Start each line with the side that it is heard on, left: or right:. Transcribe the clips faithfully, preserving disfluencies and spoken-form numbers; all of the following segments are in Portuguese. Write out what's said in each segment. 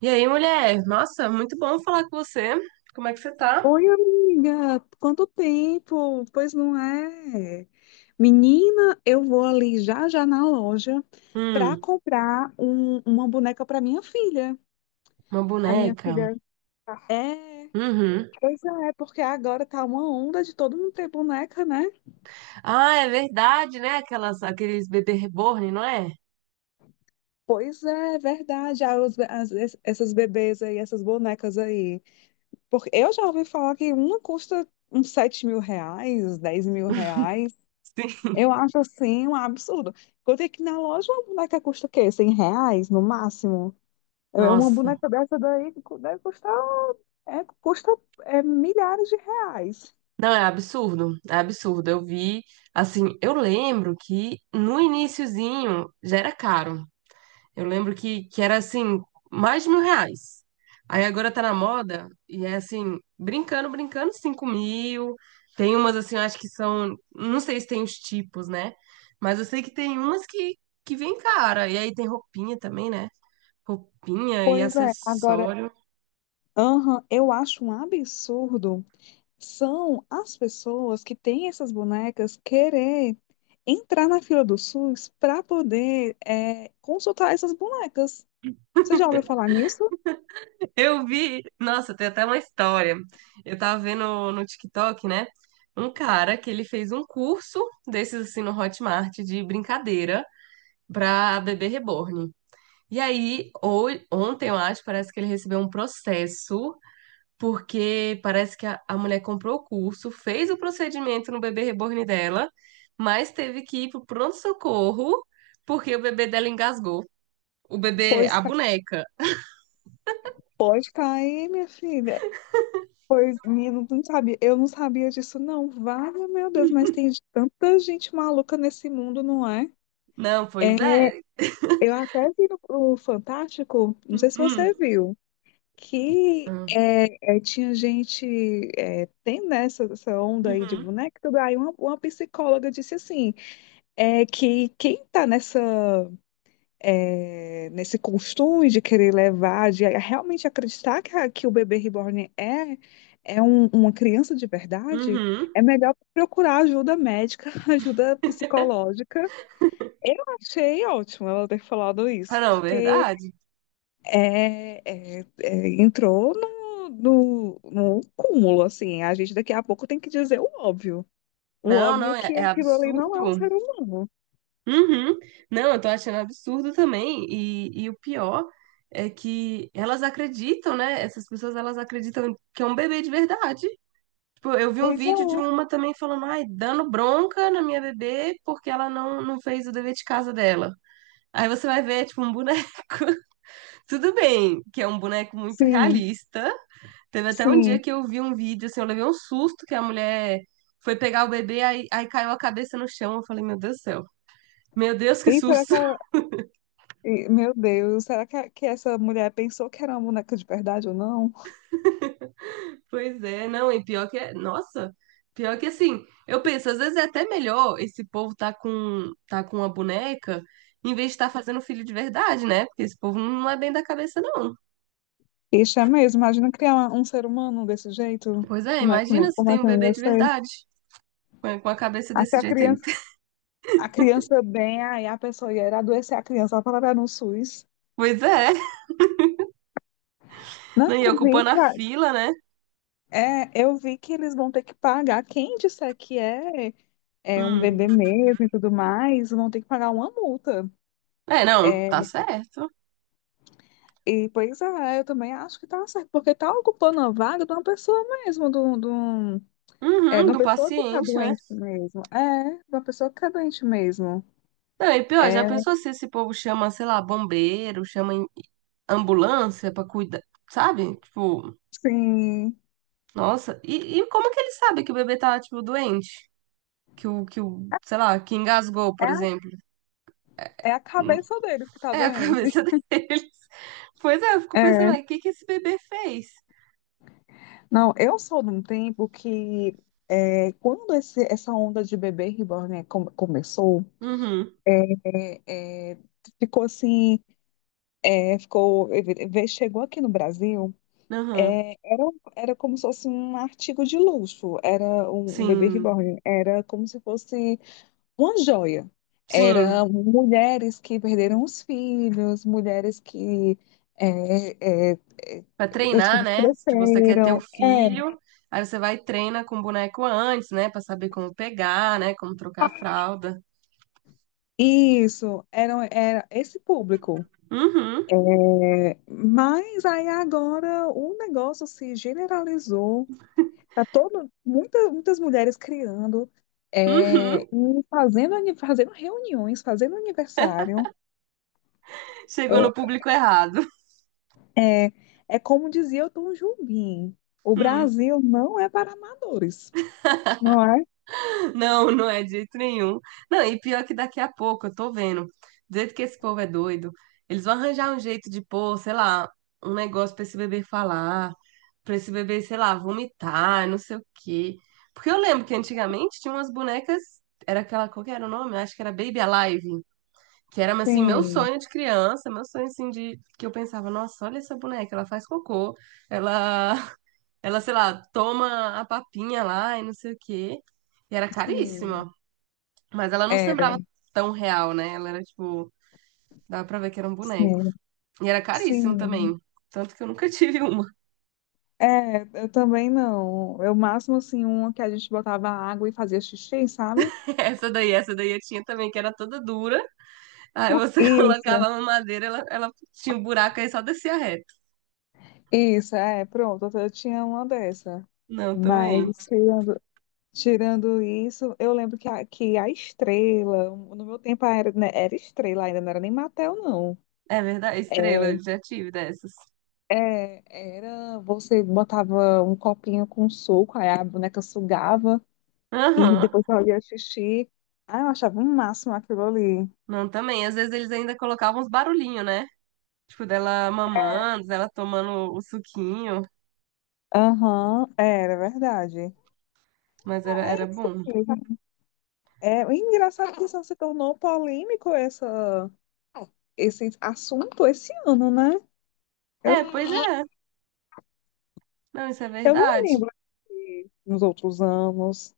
right: E aí, mulher? Nossa, muito bom falar com você. Como é que você tá?
left: Oi, amiga, quanto tempo? Pois não é? Menina, eu vou ali já já na loja para
right: Hum,
left: comprar um- uma boneca para minha filha.
right: uma
left: A minha
right: boneca.
left: filha é,
right: Uhum.
left: pois é, porque agora tá uma onda de todo mundo ter boneca, né?
right: Ah, é verdade, né? Aquelas, aqueles bebê reborn, não é?
left: Pois é, é verdade. Ah, os- as- es- essas bebês aí, essas bonecas aí. Porque eu já ouvi falar que uma custa uns sete mil reais, dez mil reais.
right: Sim.
left: Eu acho assim um absurdo. Eu tenho que ir na loja, uma boneca custa o quê? cem reais no máximo? É, é Uma
right: Nossa.
left: boneca dessa daí cu- deve custar, é, custa é, milhares de reais.
right: Não, é absurdo. É absurdo. Eu vi, assim, eu lembro que no iniciozinho já era caro. Eu lembro que, que era assim, mais de mil reais. Aí agora tá na moda e é assim, brincando, brincando, cinco mil. Tem umas assim, eu acho que são. Não sei se tem os tipos, né? Mas eu sei que tem umas que, que vem cara. E aí tem roupinha também, né? Roupinha e
left: Pois é, agora,
right: acessório.
left: aham, eu acho um absurdo, são as pessoas que têm essas bonecas querer entrar na fila do SUS para poder é, consultar essas bonecas. Você já ouviu falar nisso?
right: Eu vi. Nossa, tem até uma história. Eu tava vendo no TikTok, né? Um cara que ele fez um curso desses assim no Hotmart de brincadeira pra bebê reborn. E aí, ho- ontem, eu acho, parece que ele recebeu um processo, porque parece que a, a mulher comprou o curso, fez o procedimento no bebê reborn dela, mas teve que ir pro pronto-socorro, porque o bebê dela engasgou. O bebê,
left: Pois
right: a boneca.
left: pode cair, minha filha. Pois, menino, não sabia. Eu não sabia disso, não. Vale, meu Deus, mas tem tanta gente maluca nesse mundo, não é?
right: Não, pois é.
left: Eu até vi no, no Fantástico, não
right: Hum,
left: sei se
right: hum.
left: você viu. que é, é, tinha gente, é, tem nessa essa essa onda aí de
right: Uhum,
left: boneca, tudo. Aí uma, uma psicóloga disse assim, é, que quem está nessa, é, nesse costume de querer levar, de realmente acreditar que, a- que o bebê reborn é, é um- uma criança de verdade,
right: uhum.
left: é melhor procurar ajuda médica, ajuda psicológica. Achei ótimo ela ter falado
right: Ah,
left: isso,
right: não,
left: porque
right: verdade?
left: é, é, é, entrou no, no, no cúmulo, assim. A gente daqui a pouco tem que dizer o óbvio. O
right: Não, não,
left: óbvio
right: é,
left: que
right: é
left: aquilo ali não é um
right: absurdo.
left: ser humano.
right: Uhum. Não, eu tô achando absurdo também. E, e o pior é que elas acreditam, né? Essas pessoas, elas acreditam que é um bebê de verdade. Tipo, eu vi um
left: Pois é,
right: vídeo de uma também falando, ai, dando bronca na minha bebê porque ela não, não fez o dever de casa dela. Aí você vai ver, é tipo, um boneco. Tudo bem, que é um boneco muito
left: sim,
right: realista. Teve até um dia
left: sim.
right: que eu vi um vídeo, assim, eu levei um susto que a mulher foi pegar o bebê, aí, aí caiu a cabeça no chão. Eu falei, meu Deus do céu. Meu Deus, que
left: E será
right: susto.
left: que ela... e, meu Deus, será que, a- que essa mulher pensou que era uma boneca de verdade ou não?
right: Pois é, não, e pior que é, nossa, pior que assim, eu penso, às vezes é até melhor esse povo tá com tá com uma boneca em vez de estar fazendo filho de verdade, né? Porque esse povo não é bem da cabeça, não.
left: Isso é mesmo, imagina criar uma- um ser humano desse jeito.
right: Pois é,
left: Como é que,
right: imagina
left: não-
right: se
left: como
right: tem
left: é
right: um
left: que eu
right: bebê
left: ia
right: de
left: ser?
right: verdade, com a com a cabeça
left: Aí se
right: desse
left: a
right: jeito aí.
left: criança, a criança bem, aí a pessoa ia adoecer a criança, ela vai parar no SUS.
right: Pois é,
left: Não,
right: né? E
left: eu vi
right: ocupando a
left: que
right: fila, né?
left: É, eu vi que eles vão ter que pagar. Quem disser que é, é um
right: Hum.
left: bebê mesmo e tudo mais, vão ter que pagar uma multa.
right: É, não,
left: É,
right: tá certo.
left: e pois é, eu também acho que tá certo, porque tá ocupando a vaga de uma pessoa mesmo, de um- de um- é,
right: Uhum,
left: de uma
right: do
left: pessoa que tá
right: paciente, né?
left: doente mesmo. É, de uma pessoa que tá doente mesmo.
right: Não, e pior,
left: É,
right: já pensou se esse povo chama, sei lá, bombeiro, chama em- ambulância pra cuidar, sabe? Tipo,
left: sim.
right: nossa, e, e como que ele sabe que o bebê tá, tipo, doente? Que o, que o, sei lá, que engasgou,
left: É,
right: por
left: a-
right: exemplo.
left: é a cabeça deles que tá
right: É a
left: doente.
right: cabeça deles. Pois é, eu fico pensando,
left: É.
right: o que que esse bebê fez?
left: Não, eu sou de um tempo que é, quando esse, essa onda de bebê reborn, né, come- começou.
right: Uhum,
left: É, é, ficou assim, é, ficou, ve- chegou aqui no Brasil.
right: uhum.
left: É, era, um, era como se fosse um artigo de luxo, era um, um bebê
right: Sim,
left: reborn, era como se fosse uma joia. Era
right: sim.
left: mulheres que perderam os filhos, mulheres que é, é, é,
right: Pra
left: os
right: treinar,
left: filhos
right: né? Tipo, você quer ter o
left: cresceram. É,
right: filho, aí você vai e treina com o boneco antes, né? Pra saber como pegar, né? Como trocar a fralda.
left: isso, era, era esse público.
right: Uhum,
left: É, mas aí agora o negócio se generalizou. Tá todo, muita, muitas mulheres criando, é, e
right: uhum.
left: fazendo, ani- fazendo reuniões, fazendo aniversário.
right: Chegou no público errado.
left: É, é é como dizia o Tom Jobim, o
right: Hum.
left: Brasil não é para amadores. Não é?
right: Não, não é de jeito nenhum. Não, e pior que daqui a pouco, eu tô vendo, do jeito que esse povo é doido, eles vão arranjar um jeito de pôr, sei lá, um negócio pra esse bebê falar, pra esse bebê, sei lá, vomitar, não sei o quê. Porque eu lembro que antigamente tinha umas bonecas, era aquela, qual que era o nome? Acho que era Baby Alive, que era, assim, meu
left: Sim,
right: sonho de criança, meu sonho, assim, de... que eu pensava, nossa, olha essa boneca, ela faz cocô, ela, ela, sei lá, toma a papinha lá e não sei o quê. E era
left: sim,
right: caríssima. Mas ela não
left: era.
right: sembrava tão real, né? Ela era tipo, dava pra ver que era um boneco.
left: Sim,
right: E era caríssimo
left: sim.
right: também. Tanto que eu nunca tive uma.
left: É, eu também não. Eu máximo assim, uma que a gente botava água e fazia xixi, sabe?
right: Essa daí, essa daí eu tinha também, que era toda dura. Aí você
left: Isso,
right: colocava uma madeira, ela, ela tinha um buraco aí só descia reto.
left: isso, é, pronto, eu tinha uma dessa.
right: Não, também.
left: Mas tirando Tirando isso, eu lembro que a, que a Estrela, no meu tempo era, né, era Estrela ainda, não era nem Mattel, não.
right: É verdade,
left: É,
right: estrela, eu já tive dessas.
left: é, era, você botava um copinho com suco, aí a boneca sugava e
right: Aham.
left: depois fazia xixi. Ah, eu achava um máximo aquilo ali.
right: Não, também. Às vezes eles ainda colocavam uns barulhinhos, né? Tipo, dela mamando, dela tomando o suquinho.
left: Aham, era verdade.
right: Mas era,
left: Ah, é
right: era
left: isso
right: bom.
left: mesmo. É o engraçado é que só se tornou polêmico essa, esse assunto esse ano, né? Eu,
right: É, pois é. Não, isso é
left: eu não
right: verdade.
left: lembro de- nos outros anos.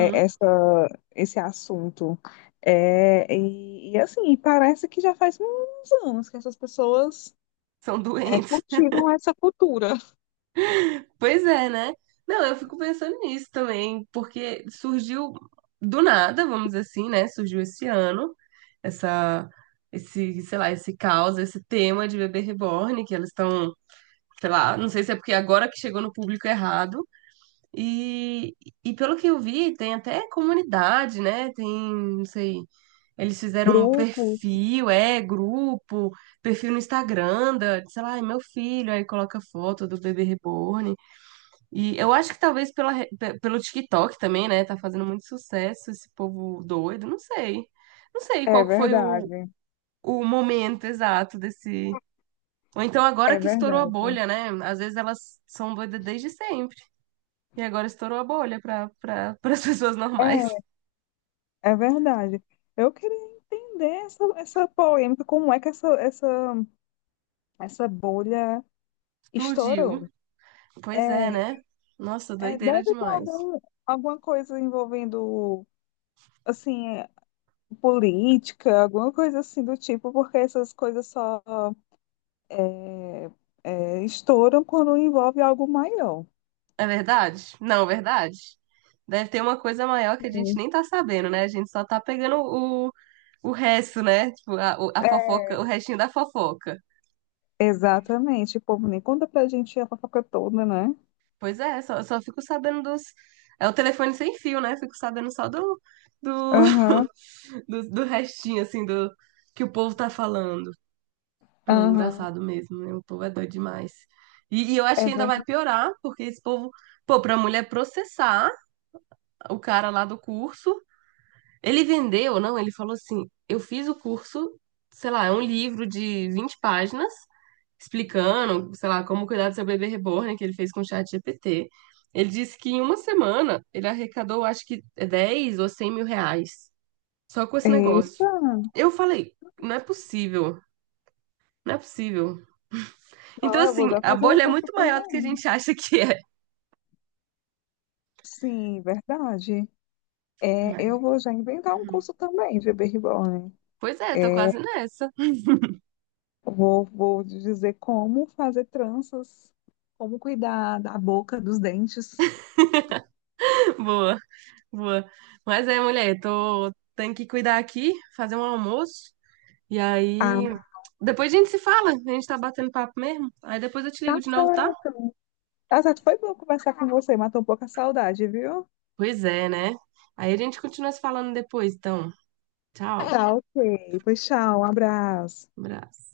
left: É, essa, esse assunto. É, e, e, assim, parece que já faz uns anos que essas pessoas
right: São
left: é,
right: doentes.
left: cultivam essa cultura.
right: Pois é, né? Não, eu fico pensando nisso também, porque surgiu do nada, vamos dizer assim, né? Surgiu esse ano, essa, esse, sei lá, esse caos, esse tema de bebê reborn, que elas estão, sei lá, não sei se é porque agora que chegou no público errado. E, e pelo que eu vi, tem até comunidade, né? Tem, não sei, eles fizeram um
left: Grupos,
right: perfil, é, grupo, perfil no Instagram, da, sei lá, é meu filho, aí coloca foto do bebê reborn. E eu acho que talvez pela, re- pe- pelo TikTok também, né? Tá fazendo muito sucesso esse povo doido, não sei. Não sei
left: é
right: qual que foi o,
left: verdade,
right: o momento exato desse. Ou então agora
left: é
right: que estourou a
left: verdade,
right: bolha, né? Às vezes elas são doidas desde sempre. E agora estourou a bolha para para as pessoas normais.
left: é, é verdade. Eu queria entender essa, essa polêmica, como é que essa, essa, essa bolha
right: Explodiu.
left: estourou.
right: Pois é,
left: É,
right: né? Nossa,
left: é,
right: doideira
left: deve ter
right: demais.
left: algum, alguma coisa envolvendo assim, é, política, alguma coisa assim do tipo, porque essas coisas só é, é, estouram quando envolve algo maior.
right: É verdade? Não, verdade. Deve ter uma coisa maior que a gente
left: Sim.
right: nem tá sabendo, né? A gente só tá pegando o, o resto, né? Tipo, a, o- a fofoca, o restinho da fofoca.
left: Exatamente. O povo nem conta pra gente a fofoca toda, né?
right: Pois é, só, só fico sabendo dos. É o telefone sem fio, né? Fico sabendo só do, do,
left: Aham,
right: do, do restinho, assim, do que o povo tá falando. Não, é
left: aham.
right: engraçado mesmo, né? O povo é doido demais. E, e eu acho
left: É
right: que ainda vai
left: verdade.
right: piorar, porque esse povo, pô, pra mulher processar o cara lá do curso. Ele vendeu, não, ele falou assim: eu fiz o curso, sei lá, é um livro de vinte páginas, explicando, sei lá, como cuidar do seu bebê reborn, que ele fez com o Chat ChatGPT. Ele disse que em uma semana ele arrecadou, acho que é dez ou cem mil reais, só com esse
left: Eita!
right: negócio. Eu falei: não é possível, não é possível. Então,
left: Não, eu vou
right: assim,
left: já
right: a
left: fazer um
right: bolha é
left: curso
right: muito maior do que a
left: também.
right: gente acha que é.
left: Sim, verdade. É,
right: Mas-
left: eu vou já inventar um curso também de Baby Reborn.
right: pois
left: É,
right: é, tô quase nessa.
left: vou, vou dizer como fazer tranças, como cuidar da boca, dos dentes.
right: Boa, boa. Mas é, mulher, tô. Tenho que cuidar aqui, fazer um almoço. E aí,
left: Ah,
right: depois a gente se fala, a gente tá batendo papo mesmo. Aí depois eu te
left: tá
right: ligo de novo, tá?
left: certo. Tá certo, foi bom conversar com você, matou um pouco a saudade, viu?
right: Pois é, né? Aí a gente continua se falando depois, então. Tchau.
left: Tá, ok. Pois tchau, um abraço.
right: Abraço.